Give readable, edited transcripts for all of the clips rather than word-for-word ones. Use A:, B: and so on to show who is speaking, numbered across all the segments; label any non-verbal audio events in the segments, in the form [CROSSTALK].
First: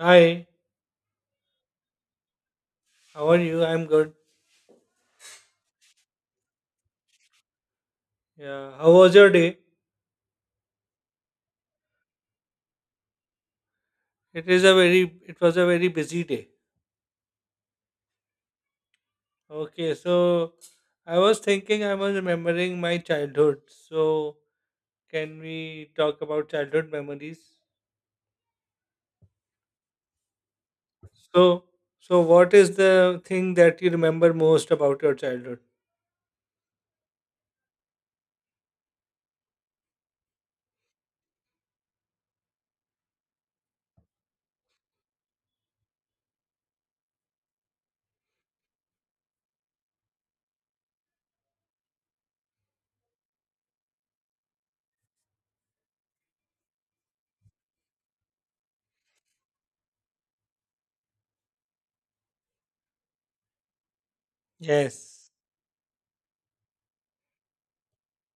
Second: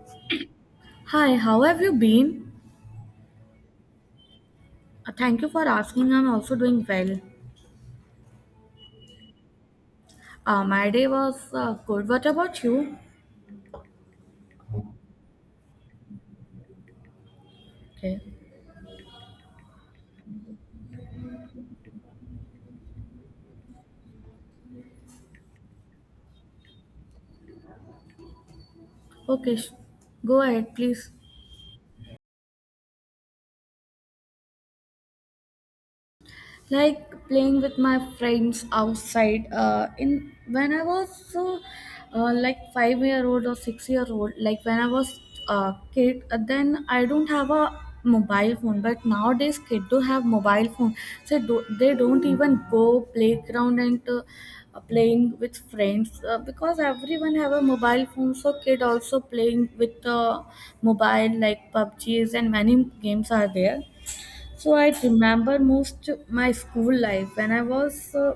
A: Hi,
B: Hi, how have you been?
A: how are you? I'm good.
B: Thank you for asking. I'm also doing well.
A: Yeah, how was your day?
B: My day was good. What about you?
A: It was a very busy day.
B: Okay.
A: Okay, so I was thinking, I was remembering my childhood. So can we talk about childhood memories?
B: Okay. Go ahead, please.
A: So, so what is the thing that you remember most about your childhood?
B: Like playing with my friends outside in when I was like 5-year-old or 6-year old, like when I was a kid. Then I don't have a mobile phone, but nowadays kids do have mobile phone, so they don't even go playground and playing with friends because everyone have a mobile phone, so kid also playing with the mobile like pubgs and many games are there. So I
A: Yes,
B: remember most my school life when I was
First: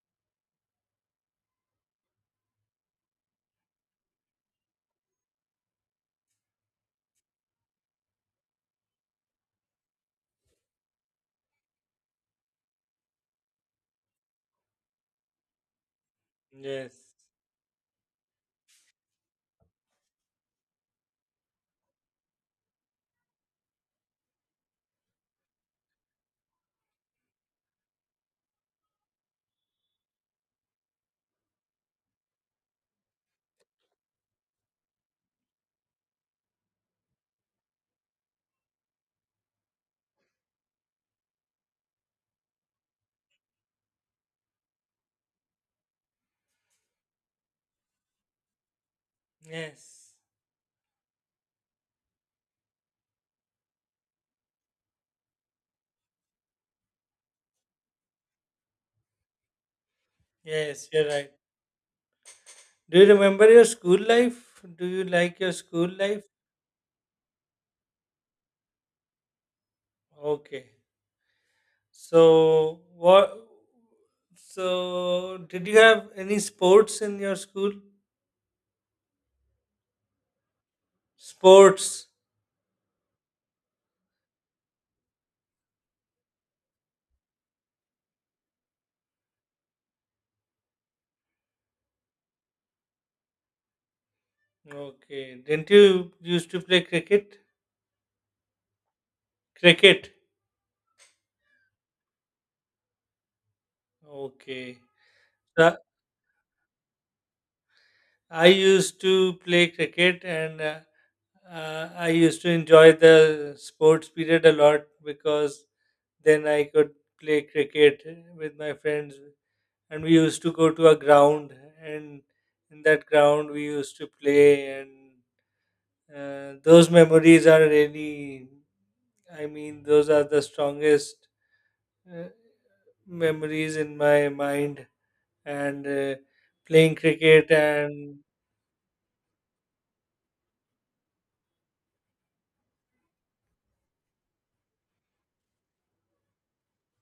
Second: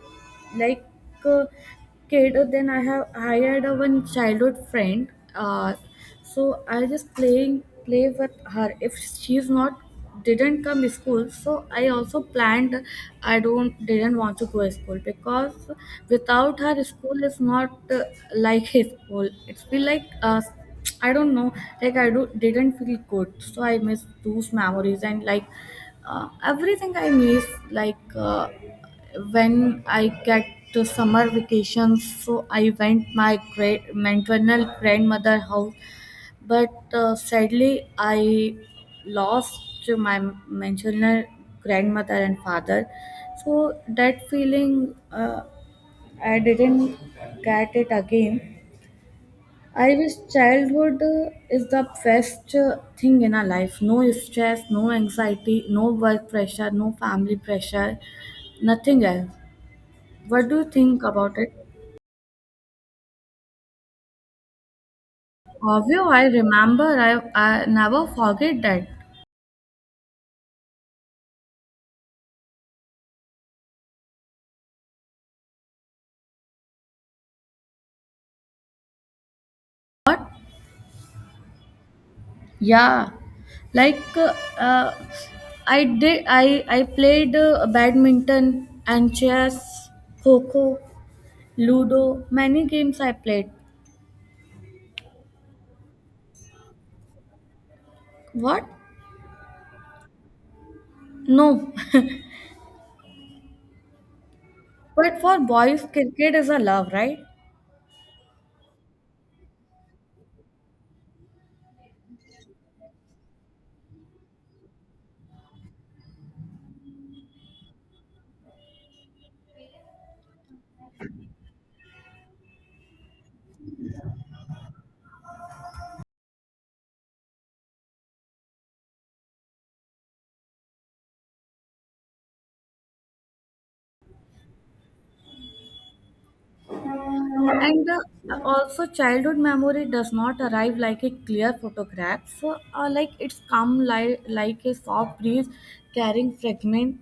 B: like a kid. Then I had a one childhood friend. Uh, so I just play with her. If she's not didn't come to school, so I also planned I don't didn't want to go to school because without her
A: yes,
B: school is not like his school. It's feel like I don't know. Like I do didn't feel good, so I miss those memories and like everything I miss, like when I get to summer vacations, so I went my great maternal grandmother house, but sadly I lost my maternal grandmother and father, so that feeling I didn't get it again. I
A: yes,
B: wish childhood is the best thing in our life. No stress, no anxiety, no work pressure, no family pressure, nothing else. What do you
A: yes.
B: think
A: You're right.
B: about it?
A: Do you remember your school life? Do you like your school
B: Obvio,
A: life?
B: I remember. I never forget that.
A: Okay. So what? So did you have any sports in your school? Sports.
B: Yeah, like uh, I did. I played badminton and chess, coco, ludo. Many games I played.
A: Okay. Didn't you used to play cricket?
B: What?
A: Cricket.
B: No. [LAUGHS]
A: Okay.
B: But for
A: So
B: boys, cricket is a love, right?
A: I used to play cricket, and I used to enjoy the sports period a lot because then I could play cricket with my friends, and we used to go to a ground, and in that ground we used to play and those memories are really, I mean, those are the strongest uh, memories in my mind. And playing cricket,
B: And
A: and
B: also, childhood memory does not arrive like a clear photograph. So, like it's come like a soft breeze, carrying fragment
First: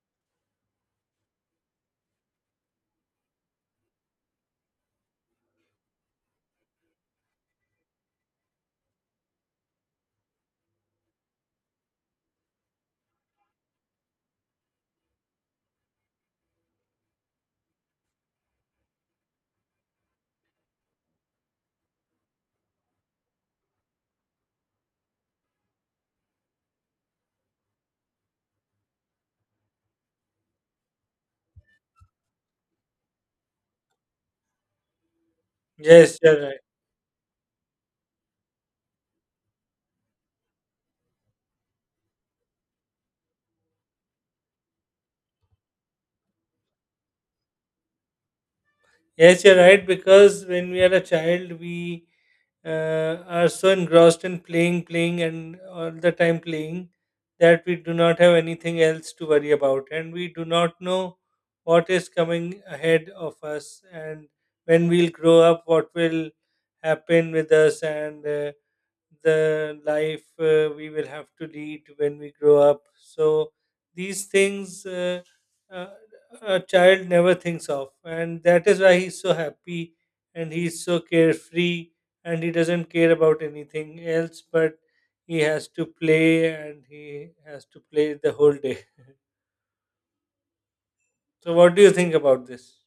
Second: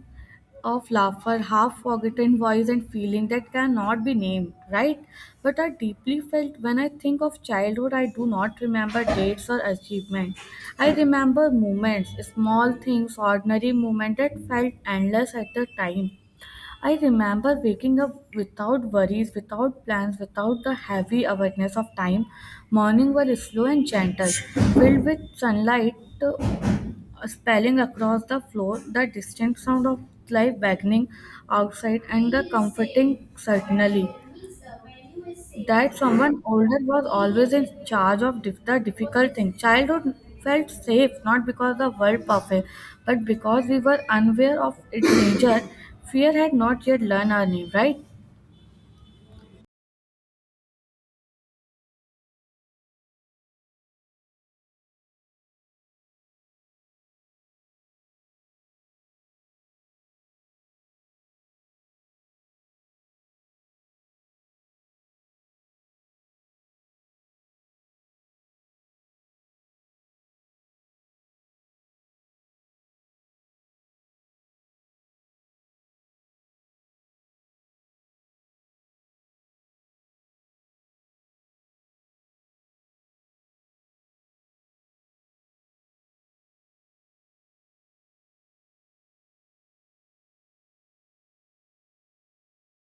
B: of laughter, half forgotten voice, and feeling that cannot be named, right? But I deeply felt when I think of childhood. I do not remember dates or achievements. I remember moments, small things, ordinary moments that felt endless at the time. I remember waking up without worries, without plans, without the heavy awareness of time. Morning were slow and gentle, filled with sunlight uh, spelling across the floor, the distant sound of life beckoning outside, and the comforting certainly that
A: yes, you're
B: someone
A: right.
B: older was always in charge of the difficult thing. Childhood felt safe not because the world perfect, but because we were unaware of its danger. Fear had not yet learned our name, right?
A: Yes, you're right, because when we are a child, we are so engrossed in playing, playing, and all the time playing that we do not have anything else to worry about, and we do not know what is coming ahead of us, and when we'll grow up, what will happen with us, and the life we will have to lead when we grow up. So these things uh, a child never thinks of, and that is why he's so happy and he's so carefree and he doesn't care about anything else. But he has to play and he has to play the whole day. So what do you think about this?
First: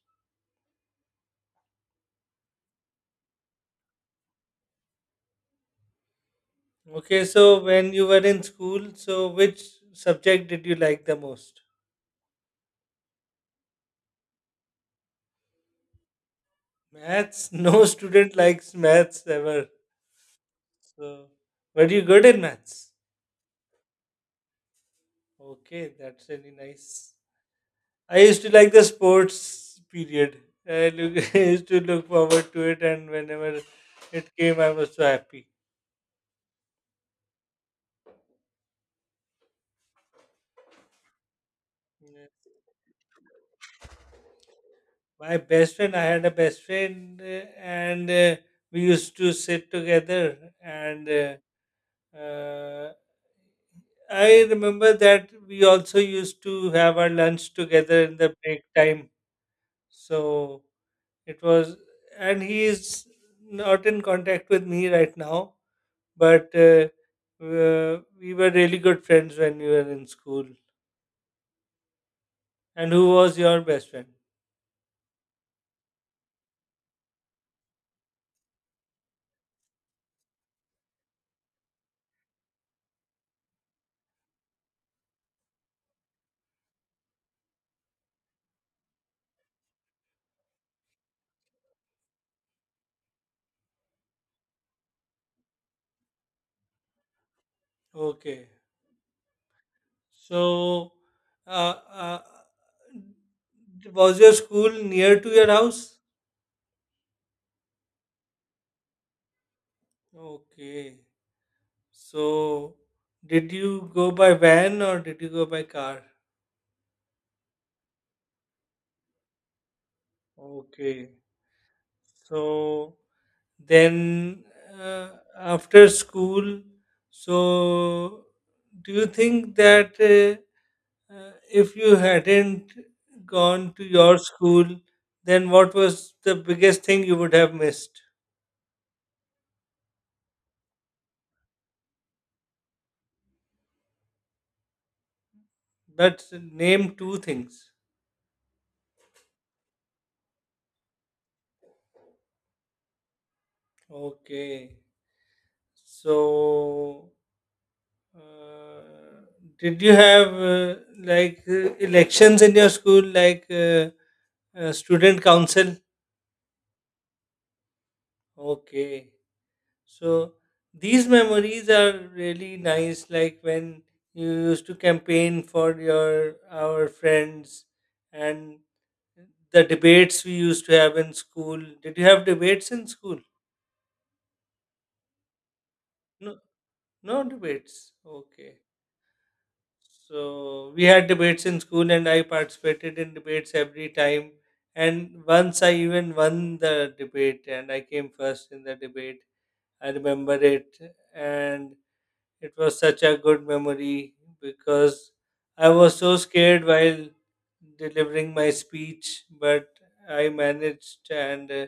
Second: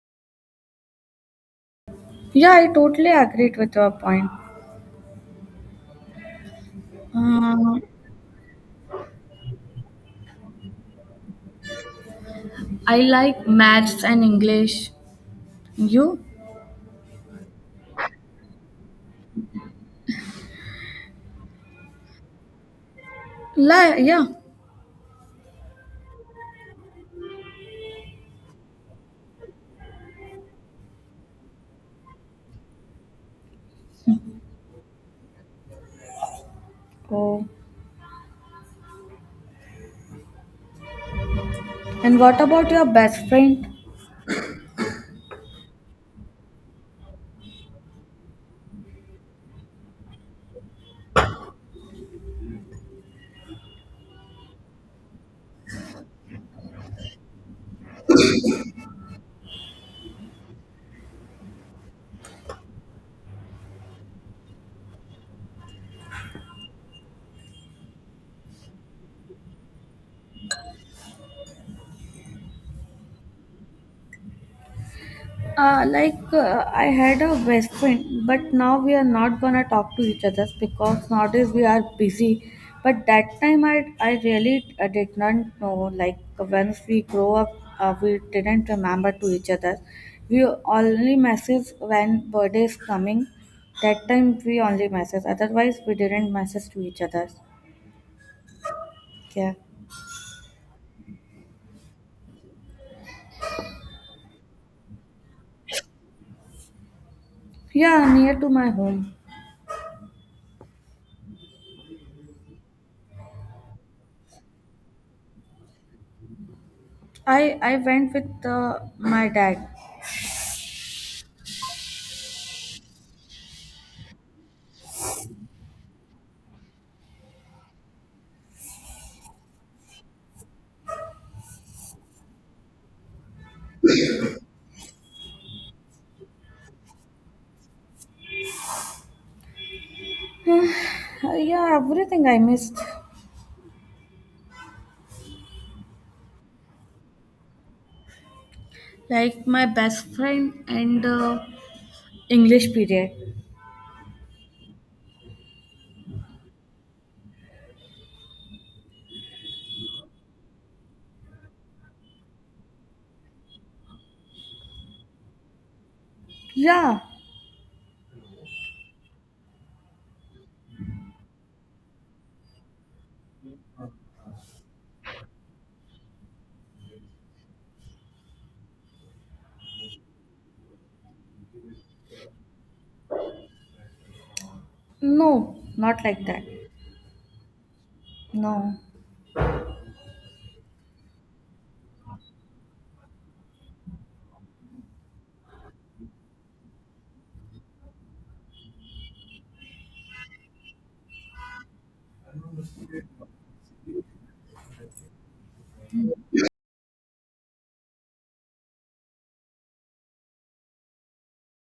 B: Yeah, I totally agreed with your point.
A: Okay, so
B: Uh,
A: when you were in school, so which subject did you like the most?
B: I like maths and English. You?
A: Maths? [LAUGHS] No student likes maths ever. So, were you good in maths?
B: Yeah.
A: Okay, that's really nice. I used to like the sports period. I, look, [LAUGHS] I used to look forward to it, and whenever it came, I was so happy.
B: Oh. And what
A: Yeah.
B: about your best friend?
A: My best friend, I had a best friend, and we used to sit together. And uh, I remember that we also used to have our lunch together in the break time. So It was, and he is not in contact with me right now, but we were really good friends when we were in school. And who was your best friend?
B: Like I had a best friend, but now we are not gonna talk to each other because nowadays we are busy. But that time I really did not know. Like once we grow up, we didn't remember to each other. We only message when birthday is coming. That time we only message. Otherwise we didn't message to each other.
A: Okay.
B: Yeah,
A: So, uh, uh, was your school near to your house?
B: yeah, near to my home.
A: Okay. So, did you go by van or did you go by car?
B: I went with my dad.
A: Okay. So, Then uh, after school, so do you think that if you hadn't gone to your school, then what was the biggest thing you would have missed?
B: Yeah, everything I missed.
A: Let's name two things.
B: Like my best friend and English period.
A: Okay. So, uh, did you have like elections in your school, like student council?
B: Yeah,
A: Okay. So these memories are really nice, like when you used to campaign for your our friends and the debates we used to have in school. Did you have debates in school?
B: no, not like
A: No,
B: that.
A: no debates. Okay.
B: No.
A: So we had debates in school, and I participated in debates every time. And once I even won the debate, and I came first in the debate. I remember it, and It was such a good memory because I was so scared while delivering my speech, but I managed and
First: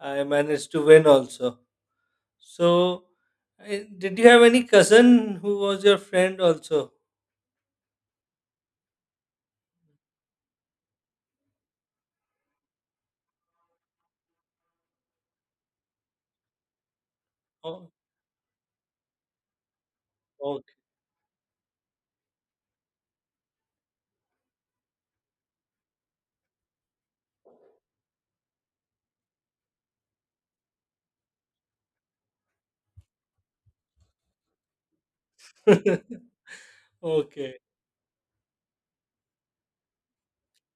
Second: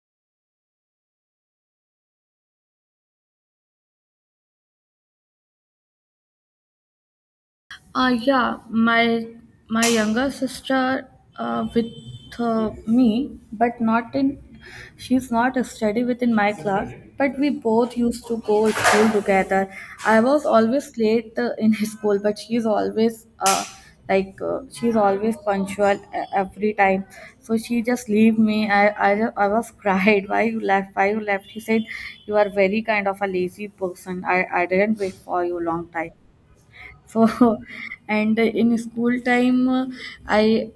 A: I managed to win also. So, did you have any cousin who was your friend also?
B: Yeah, my younger sister with me, but not in. She's not a study within my class, but we
A: Oh,
B: both used to go school together. I was
A: okay.
B: always late in [LAUGHS] school, but she's always punctual every time. So she just leave me. I was [LAUGHS] cried. Why you left? Why you left? She said, "You are very kind of a lazy person. I didn't wait for you long time."
A: [LAUGHS] okay,
B: So [LAUGHS] and in school time I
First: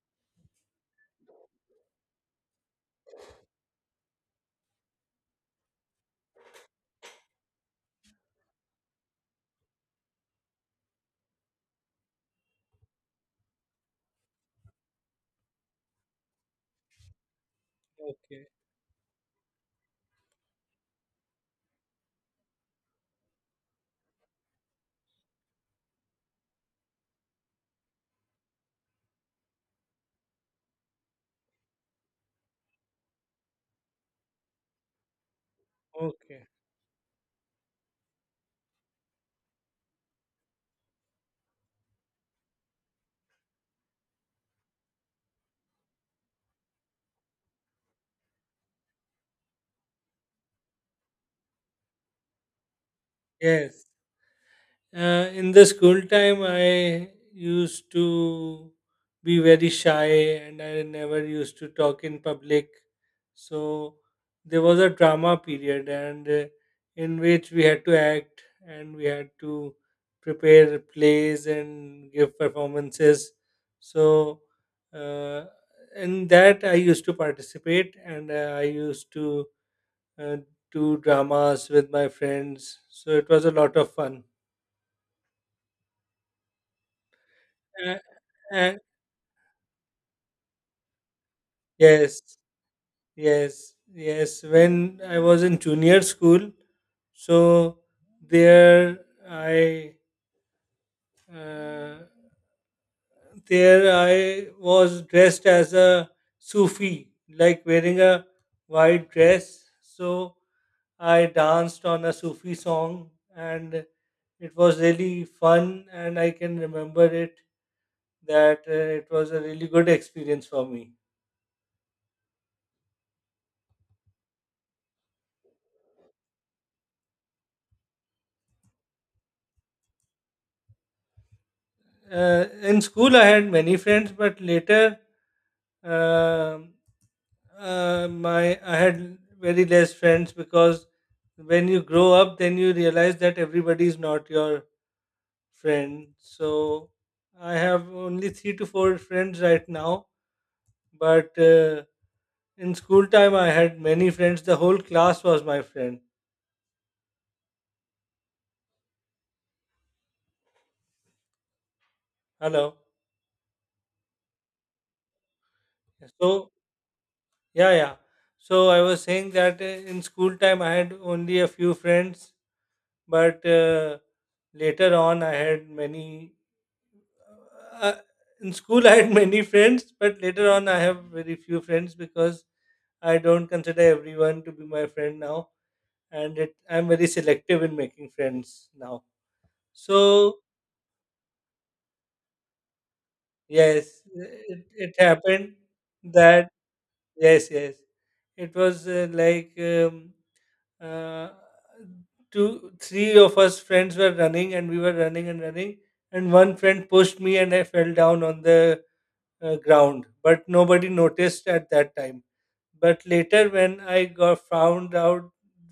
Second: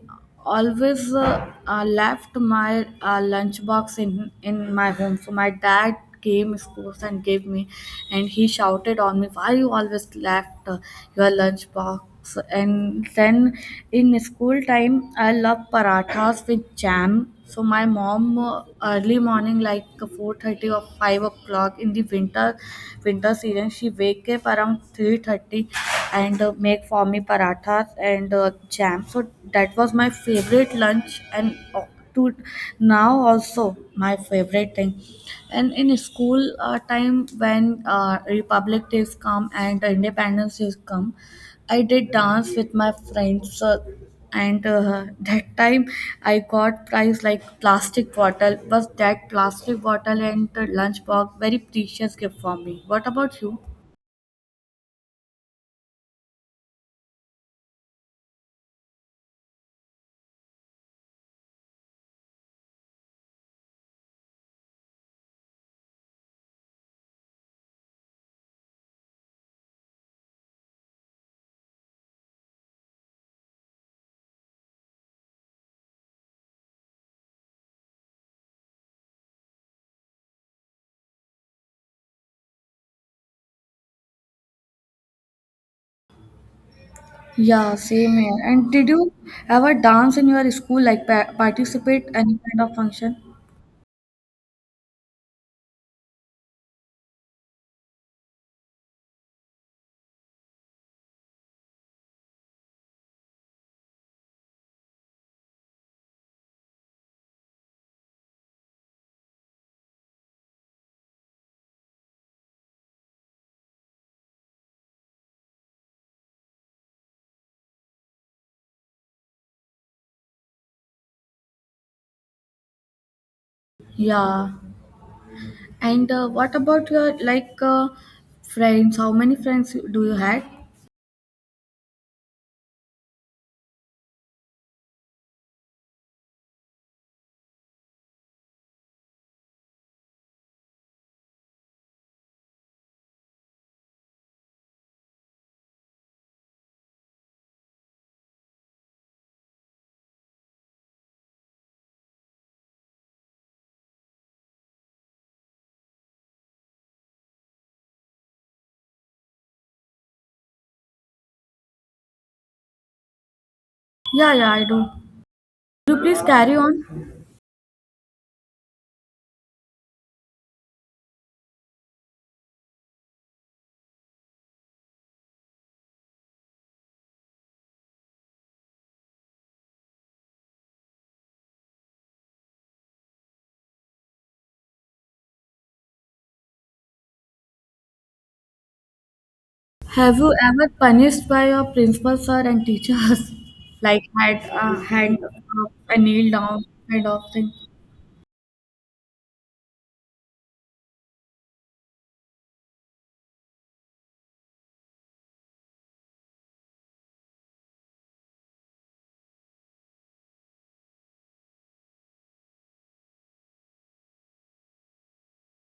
B: always left my lunch box in my home, so my dad came schools and gave me, and he shouted on me, why you always left your lunch box? And then in school time I love parathas with jam. So my mom
A: okay,
B: early morning like 4:30 or 5 o'clock in the winter season, she wake up around 3:30 and make for me parathas and jam. So that was my favorite lunch and to now also my favorite thing. And in school
A: okay.
B: time when Republic Days come and Independence Days come, I did dance with my friends. And that time I got price like plastic bottle. Was that plastic bottle and the lunch box very precious gift for me? What about you?
A: Yes. In the school time, I used to be very shy and I never used to talk in public. So there was a drama period, and in which we had to act and we had to prepare plays and give performances. So uh, in that, I used to participate and I used to uh, do dramas with my friends. So it was a lot of fun.
B: Yeah,
A: Uh,
B: same here. And
A: uh,
B: did you ever dance in your school, like participate
A: yes,
B: any kind of function?
A: yes. When I was in junior school, so there I uh, there I was dressed as a Sufi, like wearing a white dress. So I danced on a Sufi song, and it was really fun. And I can remember it that it was a really good experience for me.
B: Yeah, and what about your like friends? How many friends do you had?
A: In school, I had many friends, but later, um my I had very less friends because when you grow up, then you realize that everybody is not your friend. So I have only three to four friends right now, but in school time, I had many friends. The whole class was my friend. Hello.
B: Yeah, yeah, I do. Could you please
A: So
B: carry on?
A: yeah, yeah. So I was saying that in school time, I had only a few friends. But later on, I had many. Uh, in school, I had many friends, but later on, I have very few friends because I don't consider everyone to be my friend now, and it, I'm very selective in making friends now.
B: Have you
A: So
B: ever punished by your principal, sir, and teachers? [LAUGHS]
A: yes,
B: Like had a
A: it
B: hand
A: happened
B: up, a kneel
A: that
B: down kind of
A: yes,
B: thing.
A: yes, it was like. Uh, two three of us friends were running and we were running and running and one friend pushed me and I fell down on the ground, but nobody noticed at that time. But later, when I got found out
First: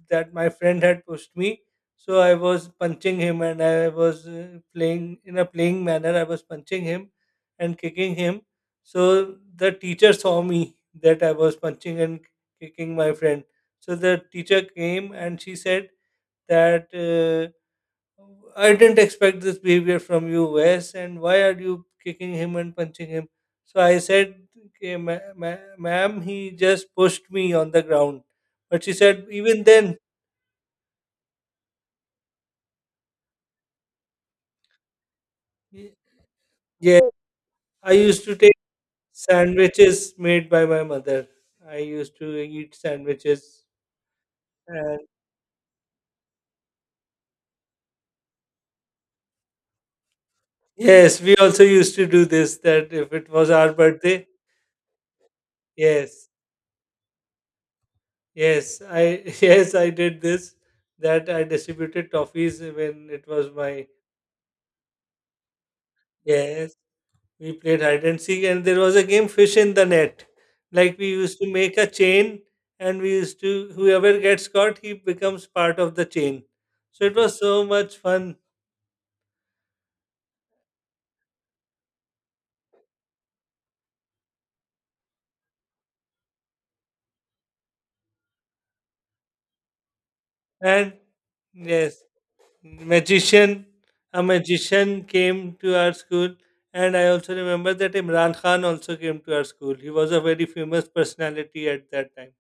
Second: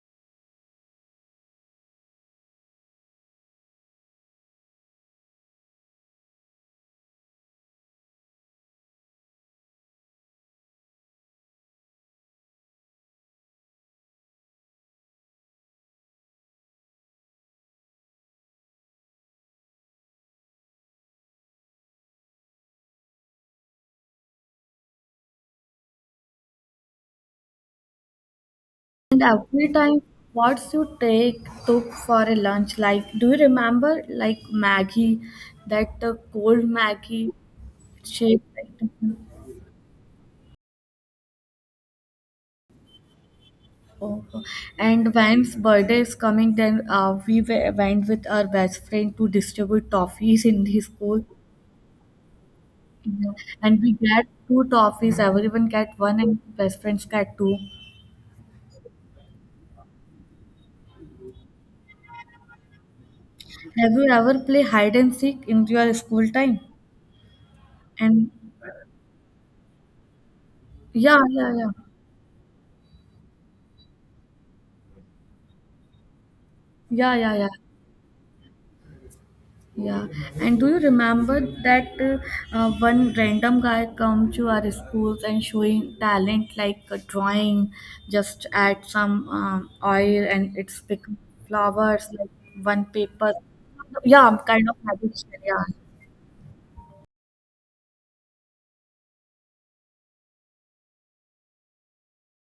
A: that my friend had pushed me, so I was punching him and I was playing in a playing manner. I was punching him and kicking him. So the teacher saw me that I was punching and kicking my friend. So the teacher came and she said that I didn't expect this behavior from you, Wes, and why are you kicking him and punching him? So I said, okay, ma'am, he just pushed me on the ground. But she
B: And
A: said, even
B: every
A: then,
B: time, what's you take took for a lunch? Like, do you remember like Maggie,
A: y-
B: that cold
A: yeah,
B: Maggie
A: I used to
B: shape?
A: take
B: Like,
A: sandwiches made by my mother. I used to eat sandwiches.
B: oh, oh.
A: And
B: And when's birthday is coming, then went with our best friend to distribute toffees in the
A: yes,
B: school.
A: we also used to do this that if it
B: Yeah,
A: was our
B: and we
A: birthday,
B: get two toffees, everyone get one
A: yes,
B: and best friends get two.
A: [LAUGHS] yes, I did this that I distributed toffees when it was my
B: Have you ever play hide and seek in your school time?
A: Yes, we played hide and
B: And
A: seek, and there was a game fish in the net. Like we
B: yeah,
A: used to
B: yeah, yeah.
A: make a chain, and we used to whoever gets caught, he becomes part of the chain. So
B: Yeah,
A: it
B: yeah,
A: was
B: yeah.
A: so much fun.
B: Yeah. And do you remember that one random guy come to our schools and showing talent like drawing, just add some oil and it's
A: And
B: become
A: yes,
B: flowers like one paper.
A: magician, a
B: Yeah, kind of
A: magician
B: habit.
A: came
B: Yeah.
A: to our school, and I also remember that Imran Khan also came to our school. He was a very famous personality at that time.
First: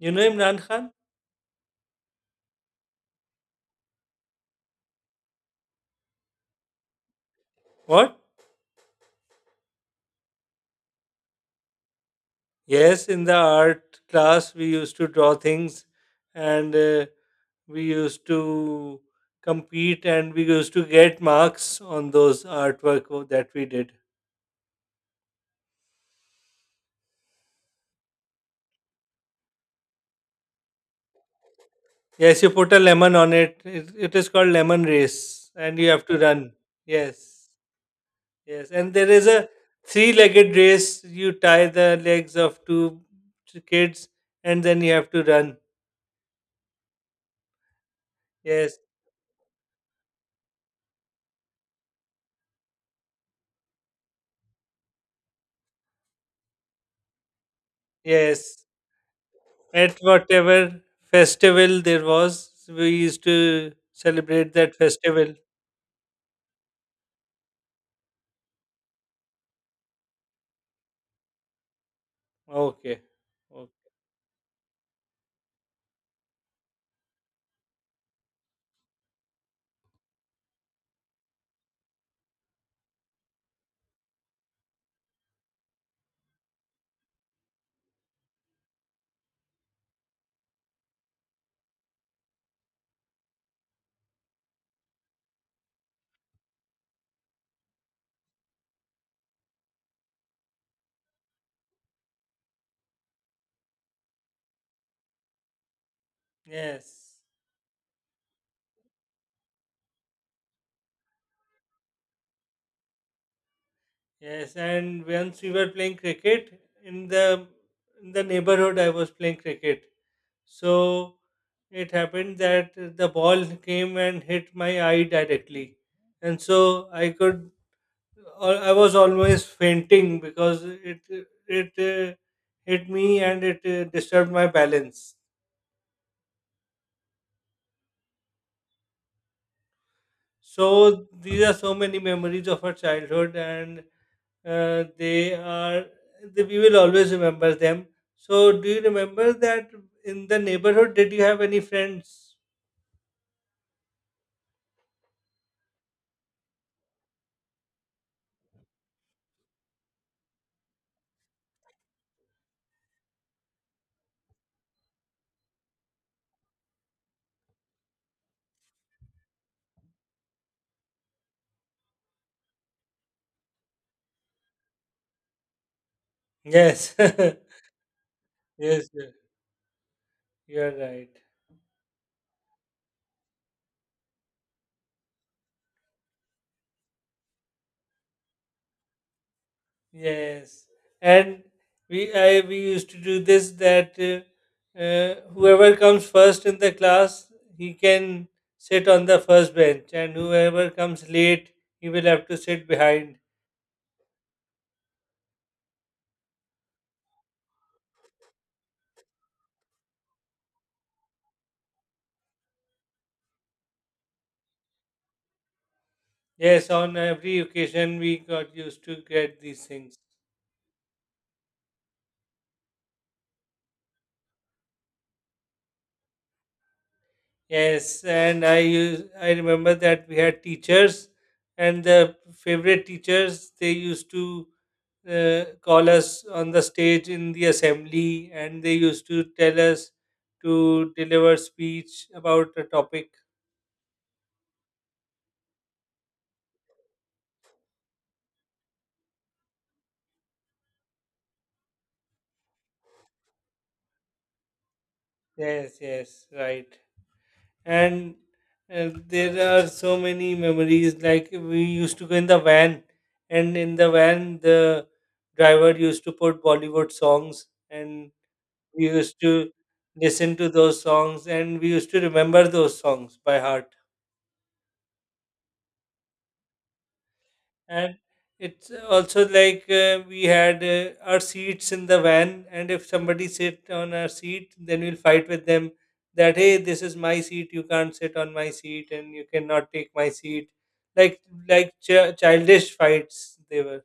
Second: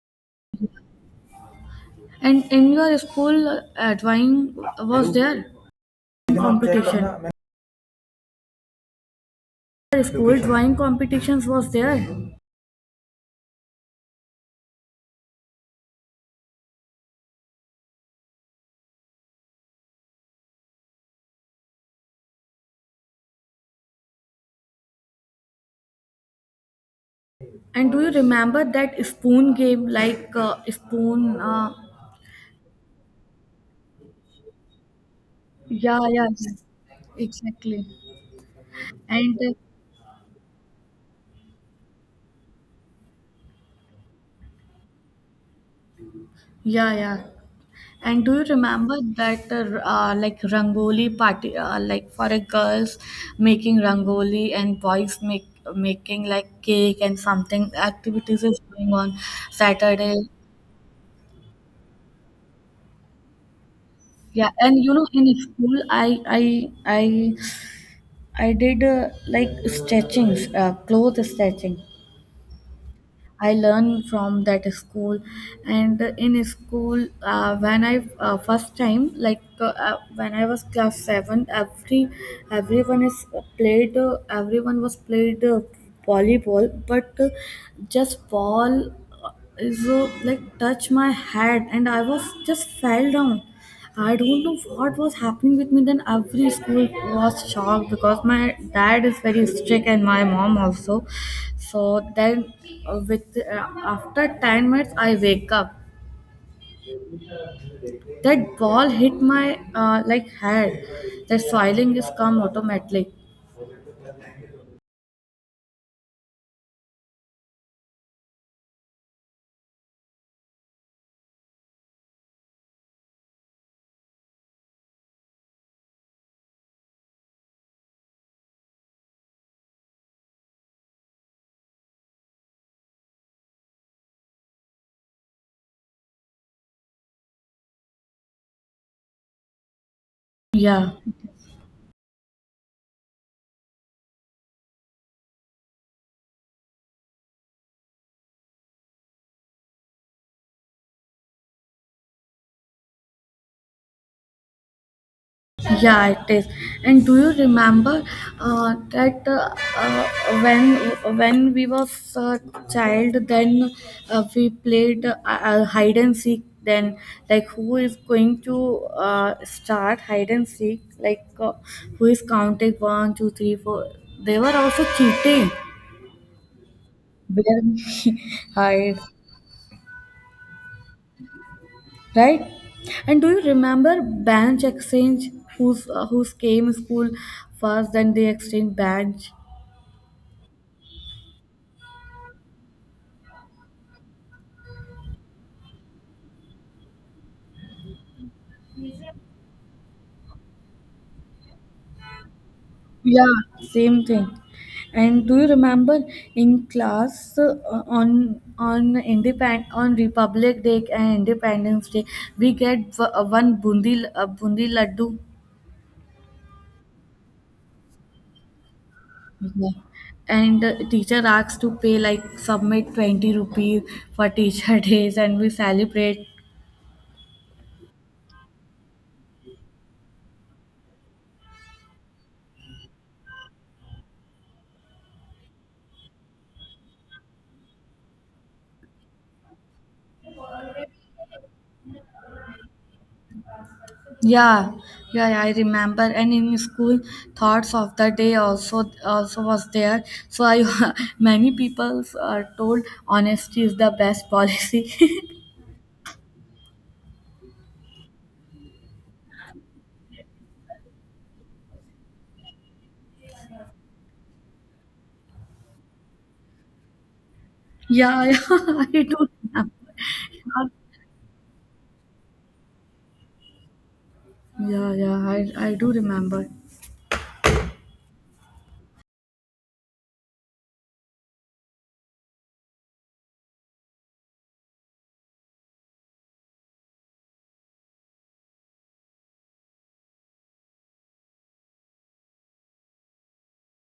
A: You know Imran Khan?
B: And in your school, drawing was there? And competition.
A: What?
B: Your school drawing competitions was there.
A: Yes, in the art class, we used to draw things and. We used to compete and we used to get marks on those that we did.
B: And do you remember that spoon game, like spoon?
A: Yes, you put a lemon on it. It is called lemon race, and you
B: Yeah,
A: have to
B: yeah,
A: run.
B: yeah,
A: Yes,
B: exactly.
A: yes, and there is
B: And
A: a three-legged race. You tie the legs of two kids, and then you have to run.
B: yeah, yeah. And do you
A: Yes,
B: remember that like rangoli party, like for a girls making rangoli and boys make making like cake and something activities is
A: yes.
B: going on
A: At
B: Saturday?
A: whatever festival there was, we used to
B: Yeah,
A: celebrate that
B: and in
A: festival.
B: school, I did like stretchings, clothes stretching.
A: Okay.
B: I
A: Okay.
B: learned from that school, and in school, when I first time like when I was class seven, everyone is played. Everyone was played volleyball, but just ball uh, is like touch my head, and I was just fell down. I don't know what was happening with me then. Every school was shocked because my dad is very strict and my mom also. So then, with after 10 minutes, I wake up.
A: Yes.
B: That ball hit my like head. The swelling is come automatically.
A: Yes, and once we were playing cricket in the neighborhood, I was playing cricket. So it happened that the ball came and hit my eye directly, and so I could I was almost fainting because it it hit me and it disturbed my balance.
B: Yeah.
A: So these are so many memories of our childhood, and uh, they are we will always remember them. So do you remember that in the neighborhood did you have any friends?
B: Yeah, it is. And do you remember that when we was a child, then we played hide and seek. Then, like, who is going to start hide and seek? Like, who is counting one, two, three, four? They were also cheating.
A: Yes. [LAUGHS]
B: Where we [LAUGHS]
A: Yes,
B: hide,
A: you're right.
B: right? And do you remember bench exchange? Who's whose came school first? Then they exchange bench.
A: Yes, and we used to do this that whoever comes first in the class, he can sit on the first bench, and whoever comes late, he will have to sit behind.
B: Yeah, same thing. And do you remember in class on Republic Day and Independence Day we get one bundi bundi laddu.
A: Yes, on every occasion we got used to get these
B: Yeah.
A: things.
B: And teacher asks to pay, like submit 20 rupees for teacher [LAUGHS] days, and we celebrate.
A: Yes, and I remember that we had teachers, and the favorite teachers they used to call us on the stage in the assembly, and they used to tell us to deliver speech about a topic.
B: Yeah, yeah, yeah, I remember. And in school, thoughts of the day also was there. So I [LAUGHS] many people are told honesty is the best policy. [LAUGHS]
A: Yes, yes, right. And there are so many memories. Like we used to go in the van, and in the van the driver used to put Bollywood songs and
B: Yeah, yeah, [LAUGHS]
A: we
B: I do
A: used to
B: remember.
A: listen to those songs and we used to remember those songs by heart.
B: Yeah, yeah, I do remember.
A: And it's also like we had our seats in the van, and if somebody sit on our seat, then we'll fight with them that hey, this is my seat, you can't sit on my seat and you cannot take my seat, like childish fights they were.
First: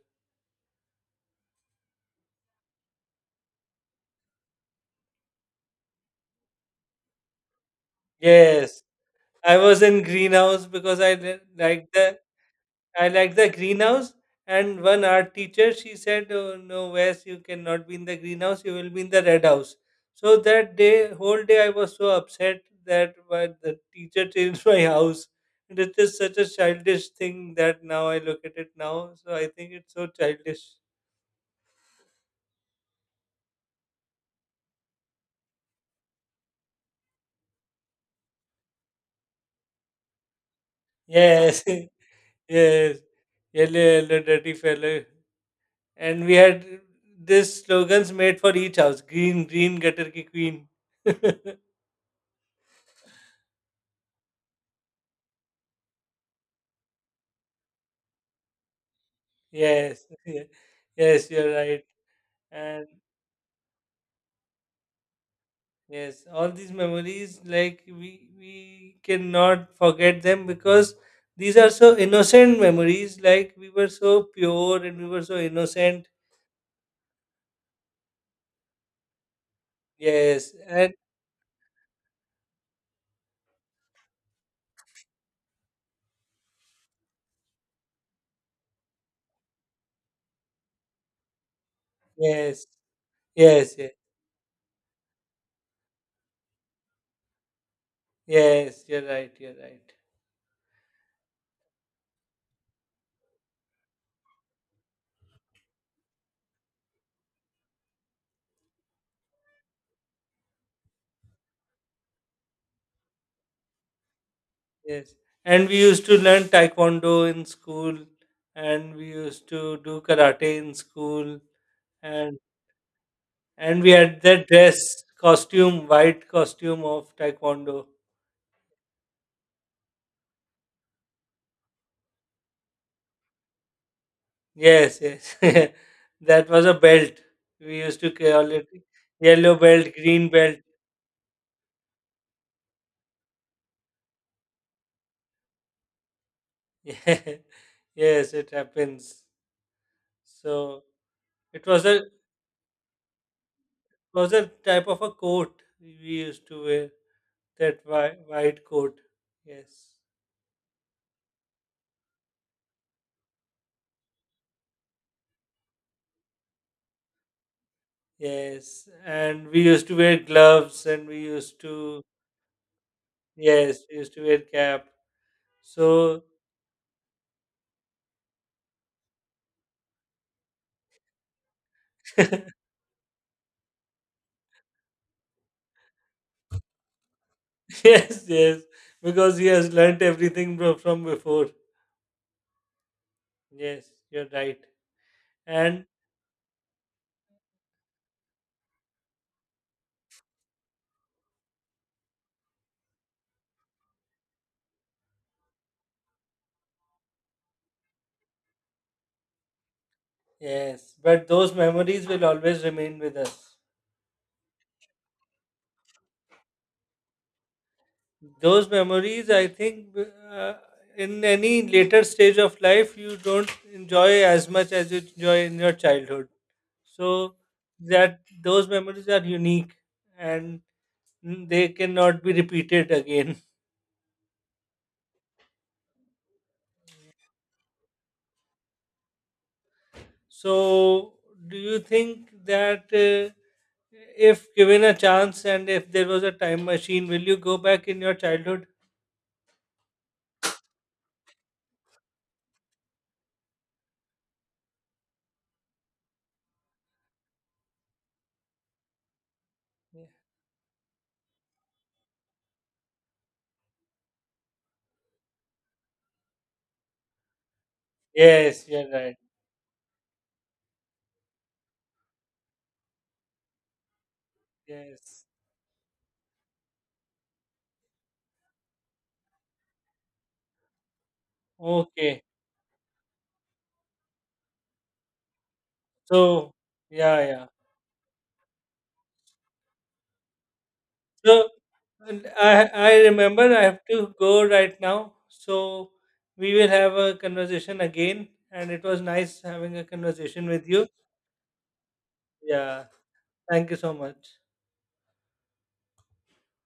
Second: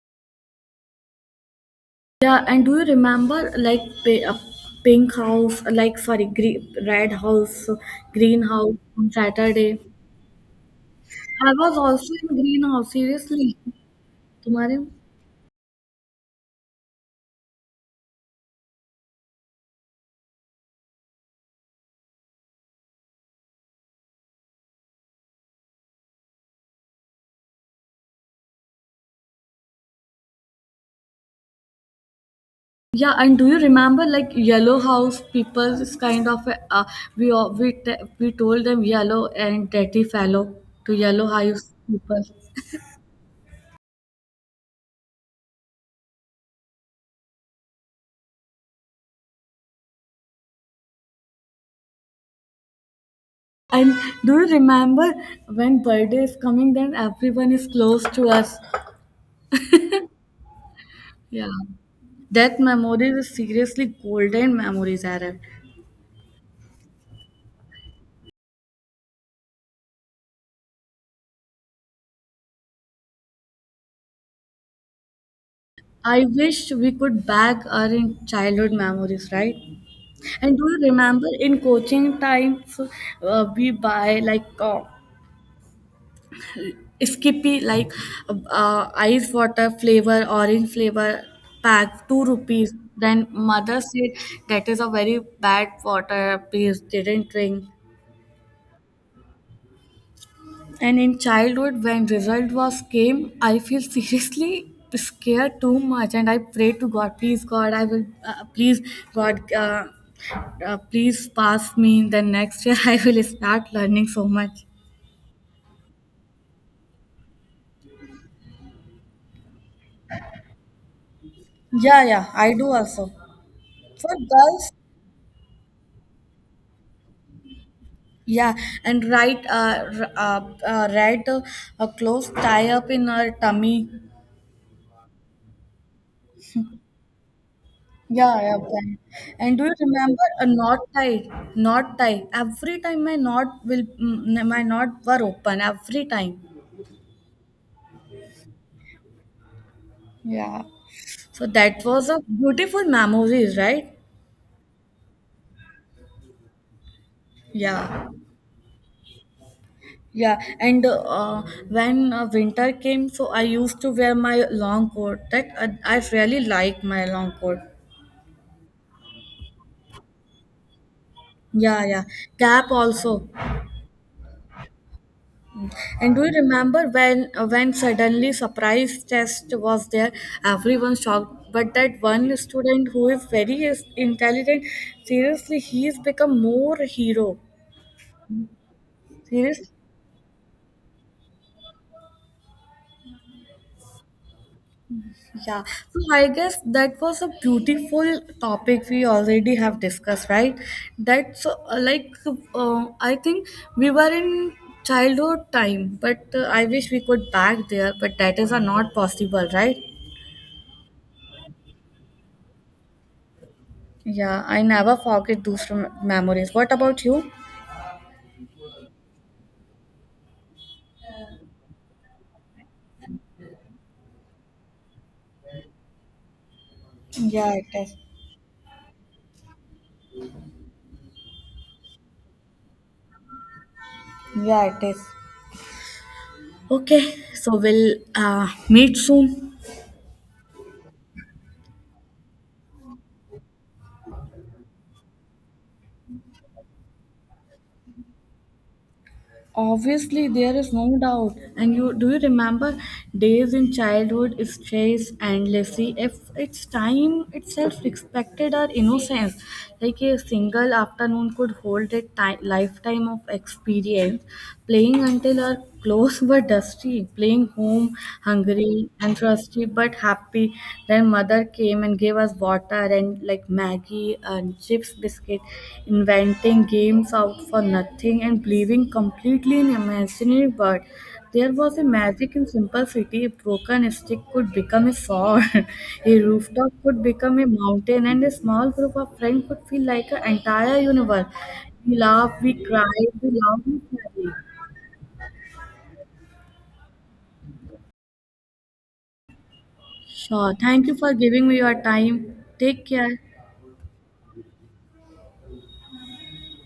B: Yeah, and do you remember like pink house, like sorry, green, red house, green
A: Yes,
B: house on
A: I
B: Saturday?
A: was in greenhouse because i
B: I was
A: liked
B: also
A: the
B: in green house.
A: I like the
B: Seriously,
A: greenhouse.
B: तुम्हारे.
A: And one art teacher, she said, oh, "No, Wes, you cannot be in the greenhouse. You will be in the red house." So that day, whole day, I was so upset that why the teacher changed [LAUGHS] my house, and it is such a childish thing that now I look at it now. So I think it's so childish.
B: Yeah, and do you remember like yellow house people is kind of a, we all- we te- we told them yellow and dirty fellow to yellow
A: Yes,
B: house people.
A: [LAUGHS] yes, yellow, yellow, dirty fellow. And we had this slogans made for each house: green, green, gutter ki queen. [LAUGHS]
B: And do you remember when birthday is coming, then everyone is close to us.
A: Yes, yeah. Yes,
B: Yeah,
A: you're right.
B: that
A: And
B: memories is seriously golden memories, Aaron.
A: yes, all these memories, like we cannot forget them because these are so innocent memories. Like we were so pure and we were so innocent.
B: I wish we could back our in childhood memories, right?
A: Yes,
B: And do you
A: and
B: remember in coaching times, we buy like skippy, like ice water flavor, orange flavor pack, 2
A: yes,
B: rupees. Then
A: yes,
B: mother
A: yes,
B: said that is a very bad water, please didn't drink.
A: yes. You're right. You're right.
B: And in childhood when result was came, I feel seriously scared too much, and I pray to God, please God, I will please God please pass me. Then next year [LAUGHS] I will start learning so much.
A: Yes, and we used to learn taekwondo in school, and we used to do karate in school,
B: Yeah, yeah,
A: and
B: I do also.
A: we
B: For
A: had that
B: girls.
A: dress costume, white costume of taekwondo.
B: Yeah, and uh, right, uh, a close tie up in her tummy.
A: Yes. [LAUGHS] That was a belt. We used to
B: Yeah,
A: call
B: yeah,
A: it
B: band.
A: yellow
B: And do you
A: belt,
B: remember
A: green
B: a
A: belt.
B: knot tie? Knot tie. Every time my knot were open every time.
A: [LAUGHS] Yes, it happens.
B: Yeah.
A: So
B: So that was
A: it
B: a beautiful memories, right?
A: was a type of a coat we used to wear. That
B: Yeah.
A: white white coat. Yes.
B: Yeah, and when winter came, so I used to wear my long coat. That I really like my long coat.
A: Yes. And we used to wear gloves and we used
B: Yeah,
A: to
B: yeah. Cap also.
A: yes, we used to wear cap.
B: And do
A: So
B: you remember when suddenly surprise test was there? Everyone shocked, but that one
A: [LAUGHS]
B: student who is very intelligent, seriously, he's become more hero.
A: yes, yes. Because he
B: Seriously.
A: has learnt everything from before. Yes, you're right.
B: Yeah,
A: And
B: so I guess that was a beautiful topic we already have discussed, right? That's like I think we were in childhood time, but I wish we could back there, but that is not possible, right?
A: Yes, but those memories will always remain with us.
B: Yeah, I never forget those memories. What about you?
A: Those memories, I think, in any later stage of life, you don't enjoy as much as you enjoy in your childhood. So
B: Yeah, it is.
A: that those memories are unique and they cannot be repeated again. [LAUGHS]
B: Yeah, it is. Okay, so we'll meet soon.
A: So, do you think that if given a chance and if there was a time machine, will you go back in your childhood?
B: Obviously, there is no doubt. And you do you remember days in childhood stretched endlessly? If its time itself respected our innocence, like a single afternoon could hold a lifetime of experience. Playing until our clothes [LAUGHS] were dusty, playing home
A: Yes, you're
B: hungry
A: right.
B: and thirsty but happy, then mother came and gave us water and like Maggie and chips
A: Yes.
B: biscuit, inventing games out for nothing and believing completely in imaginary world. There was a
A: Okay.
B: magic in simplicity. A broken stick could become a sword, [LAUGHS] a
A: So,
B: rooftop could
A: yeah,
B: become
A: yeah.
B: a mountain, and a small group of friends could feel like an entire universe.
A: So,
B: We
A: and
B: laughed, we
A: I
B: cried, we
A: remember I
B: loved
A: have
B: each
A: to
B: other.
A: go right now. So, we will have a conversation again, and it was nice having a conversation
B: Sure.
A: with you.
B: Thank you for giving me your time.
A: Yeah.
B: Take care.
A: Thank you so much.